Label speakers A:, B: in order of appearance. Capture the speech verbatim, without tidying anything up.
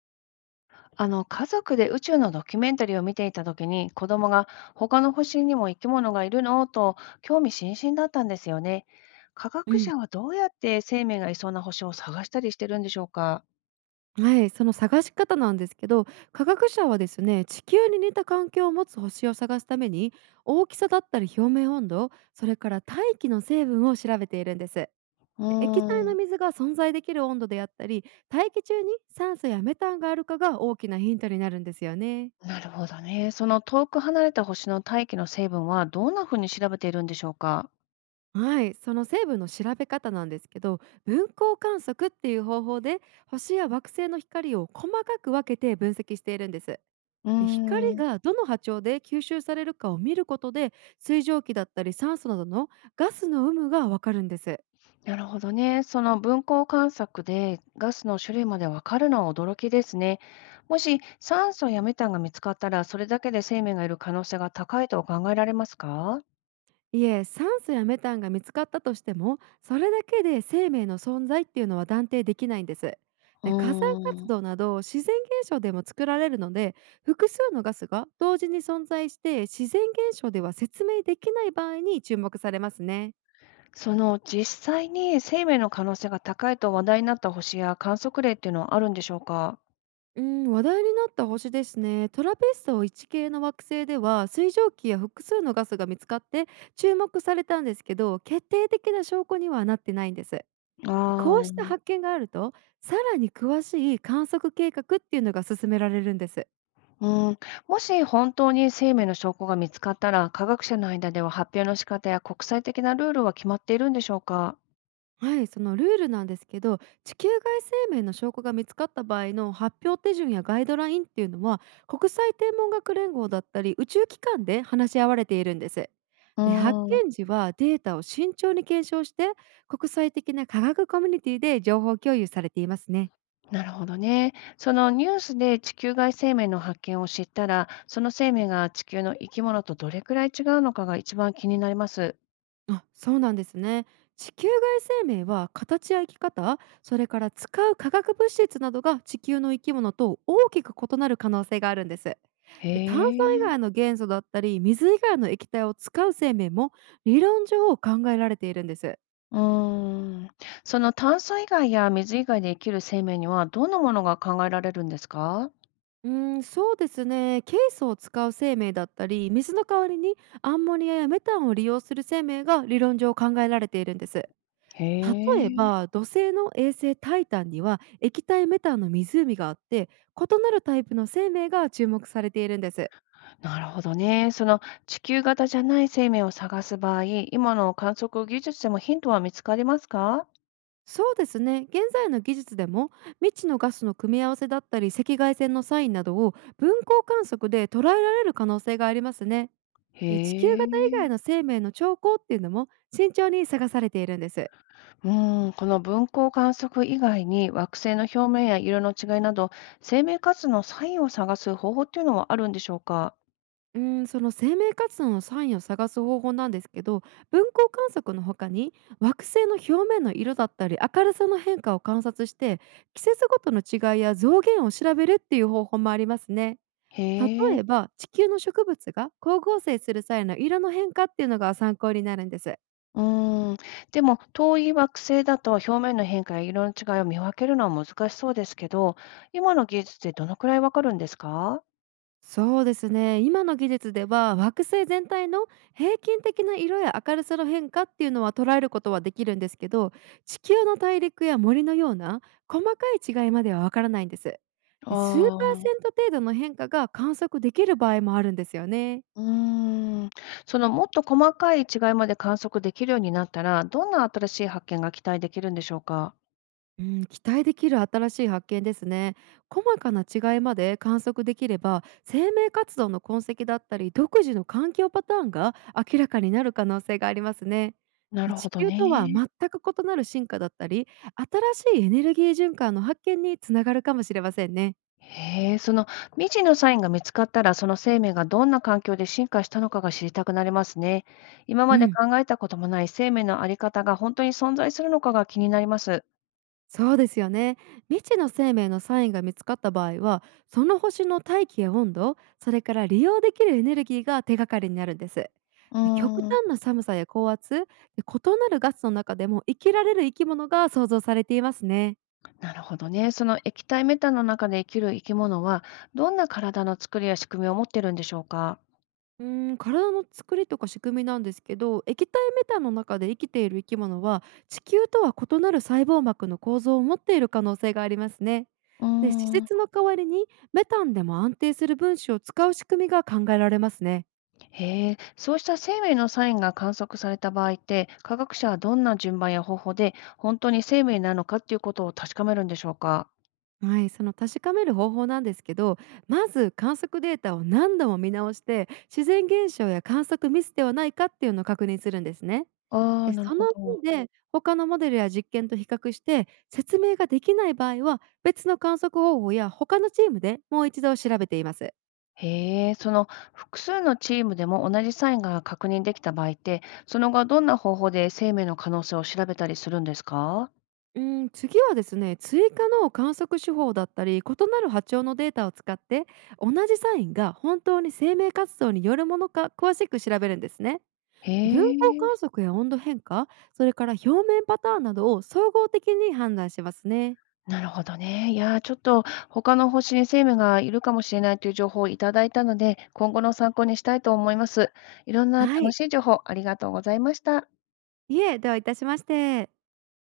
A: あの家族で宇宙のドキュメンタリーを見ていた時に子供が他の星にも生き物がいるのと興味津々だったんですよね。科
B: う
A: 学
B: ん、
A: 者はどうやって生命がいそうな星を探したりしてるんでしょうか？
B: はい、その探し方なんですけど、科学者はですね、地球に似た環境を持つ星を探すために、大きさだったり表面温度、それから大気の成分を調べているんです。
A: う
B: 液体
A: ー
B: の
A: ん、
B: 水が存在できる温度であったり、大気中に酸素やメタンがあるかが大きなヒントになるんですよね。
A: なるほどね。その遠く離れた星の大気の成分はどんなふうに調べているんでしょうか。
B: はい、その成分の調べ方なんですけど、分光観測っていう方法で星や惑星の光を細かく分けて分析しているんです。
A: うー
B: 光
A: ん、
B: がどの波長で吸収されるかを見ることで水蒸気だったり酸素などのガスの有無がわかるんです。
A: なるほどね。その分光観察でガスの種類までわかるのは驚きですね。もし酸素やメタンが見つかったら、それだけで生命がいる可能性が高いと考えられますか？
B: いえ、酸素やメタンが見つかったとしてもそれだけで生命の存在っていうのは断定できないんです。
A: う
B: で火山
A: ー
B: 活
A: ん、
B: 動など自然現象でも作られるので、複数のガスが同時に存在して自然現象では説明できない場合に注目されますね。
A: その実際に生命の可能性が高いと話題になった星や観測例っていうのはあるんでしょうか？
B: うん、話題になった星ですね。トラペストいち系の惑星では水蒸気や複数のガスが見つかって注目されたんですけど、決定的な証拠にはなってないんです。
A: あ
B: こうした
A: ー、
B: 発見があると、さらに詳しい観測計画っていうのが進められるんです。
A: うん、もし本当に生命の証拠が見つかったら、科学者の間では発表の仕方や国際的なルールは決まっているんでしょうか？
B: はい、そのルールなんですけど、地球外生命の証拠が見つかった場合の発表手順やガイドラインっていうのは、国際天文学連合だったり宇宙機関で話し合われているんです。
A: う
B: で発
A: ーん、
B: 見時はデータを慎重に検証して、国際的な科学コミュニティで情報共有されていますね。
A: なるほどね。そのニュースで地球外生命の発見を知ったら、その生命が地球の生き物とどれくらい違うのかが一番気になります。
B: あ、そうなんですね。地球外生命は形や生き方、それから使う化学物質などが地球の生き物と大きく異なる可能性があるんです。
A: へ
B: で炭素以
A: え。
B: 外の元素だったり、水以外の液体を使う生命も理論上考えられているんです。
A: うーん。その炭素以外や水以外で生きる生命にはどんなものが考えられるんですか？
B: うーん、そうですね。ケイ素を使う生命だったり、水の代わりにアンモニアやメタンを利用する生命が理論上考えられているんです。
A: へ
B: 例え
A: え。
B: ば土星の衛星タイタンには液体メタンの湖があって、異なるタイプの生命が注目されているんです。
A: なるほどね。その地球型じゃない生命を探す場合、今の観測技術でもヒントは見つかりますか？
B: そうですね、現在の技術でも未知のガスの組み合わせだったり赤外線のサインなどを分光観測で捉えられる可能性がありますね。
A: へ
B: え地球型以外
A: え。
B: の生命の兆候っていうのも慎重に探されているんです。
A: うーん、この分光観測以外に惑星の表面や色の違いなど生命活動のサインを探す方法っていうのはあるんでしょうか？
B: うん、その生命活動のサインを探す方法なんですけど、分光観測の他に惑星の表面の色だったり明るさの変化を観察して、季節ごとの違いや増減を調べるっていう方法もありますね。
A: へえ。
B: 例えば地球の植物が光合成する際の色の変化っていうのが参考になるんです。
A: うーん。でも遠い惑星だと表面の変化や色の違いを見分けるのは難しそうですけど、今の技術でどのくらいわかるんですか？
B: そうですね、今の技術では惑星全体の平均的な色や明るさの変化っていうのは捉えることはできるんですけど、地球の大陸や森のような細かい違いまではわからないんです。で数パー
A: あ
B: セ
A: あ、
B: ント程度の変化が観測できる場合もあるんですよね。
A: うーん。そのもっと細かい違いまで観測できるようになったら、どんな新しい発見が期待できるんでしょうか？
B: うん、期待できる新しい発見ですね。細かな違いまで観測できれば、生命活動の痕跡だったり、独自の環境パターンが明らかになる可能性がありますね。
A: な
B: で
A: るほ
B: 地
A: ど
B: 球とは
A: ね。
B: 全く異なる進化だったり、新しいエネルギー循環の発見につながるかもしれませんね。
A: へえ、その未知のサインが見つかったら、その生命がどんな環境で進化したのかが知りたくなりますね。今
B: う
A: まで
B: ん。
A: 考えたこともない生命のあり方が本当に存在するのかが気になります。
B: そうですよね。未知の生命のサインが見つかった場合は、その星の大気や温度、それから利用できるエネルギーが手がかりになるんです。
A: うー
B: で極
A: ん、
B: 端な寒さや高圧、で異なるガスの中でも生きられる生き物が想像されていますね。
A: なるほどね。その液体メタンの中で生きる生き物は、どんな体の作りや仕組みを持ってるんでしょうか？
B: うーん、体の作りとか仕組みなんですけど、液体メタンの中で生きている生き物は、地球とは異なる細胞膜の構造を持っている可能性がありますね。
A: うー
B: で、施
A: ん。
B: 設の代わりにメタンでも安定する分子を使う仕組みが考えられますね。
A: へえ、そうした生命のサインが観測された場合って、科学者はどんな順番や方法で本当に生命なのかっていうことを確かめるんでしょうか？
B: はい、その確かめる方法なんですけど、まず観測データを何度も見直して、自然現象や観測ミスではないかっていうのを確認するんですね。
A: ああ
B: で、
A: ー、なる
B: そ
A: ほ
B: の上
A: ど。
B: で、他のモデルや実験と比較して、説明ができない場合は、別の観測方法や他のチームでもう一度調べています。
A: へえ、その複数のチームでも同じサインが確認できた場合って、その後どんな方法で生命の可能性を調べたりするんですか？
B: うん、次はですね、追加の観測手法だったり、異なる波長のデータを使って、同じサインが本当に生命活動によるものか詳しく調べるんですね。
A: へ
B: 分光
A: え、
B: 観測や温度変化、それから表面パターンなどを総合的に判断しますね。
A: なるほどね。いやー、ちょっと他の星に生命がいるかもしれないという情報をいただいたので、今後の参考にしたいと思います。いろんな
B: は
A: 楽
B: い。
A: しい情報ありがとうございました。
B: いえ、ではいたしまして。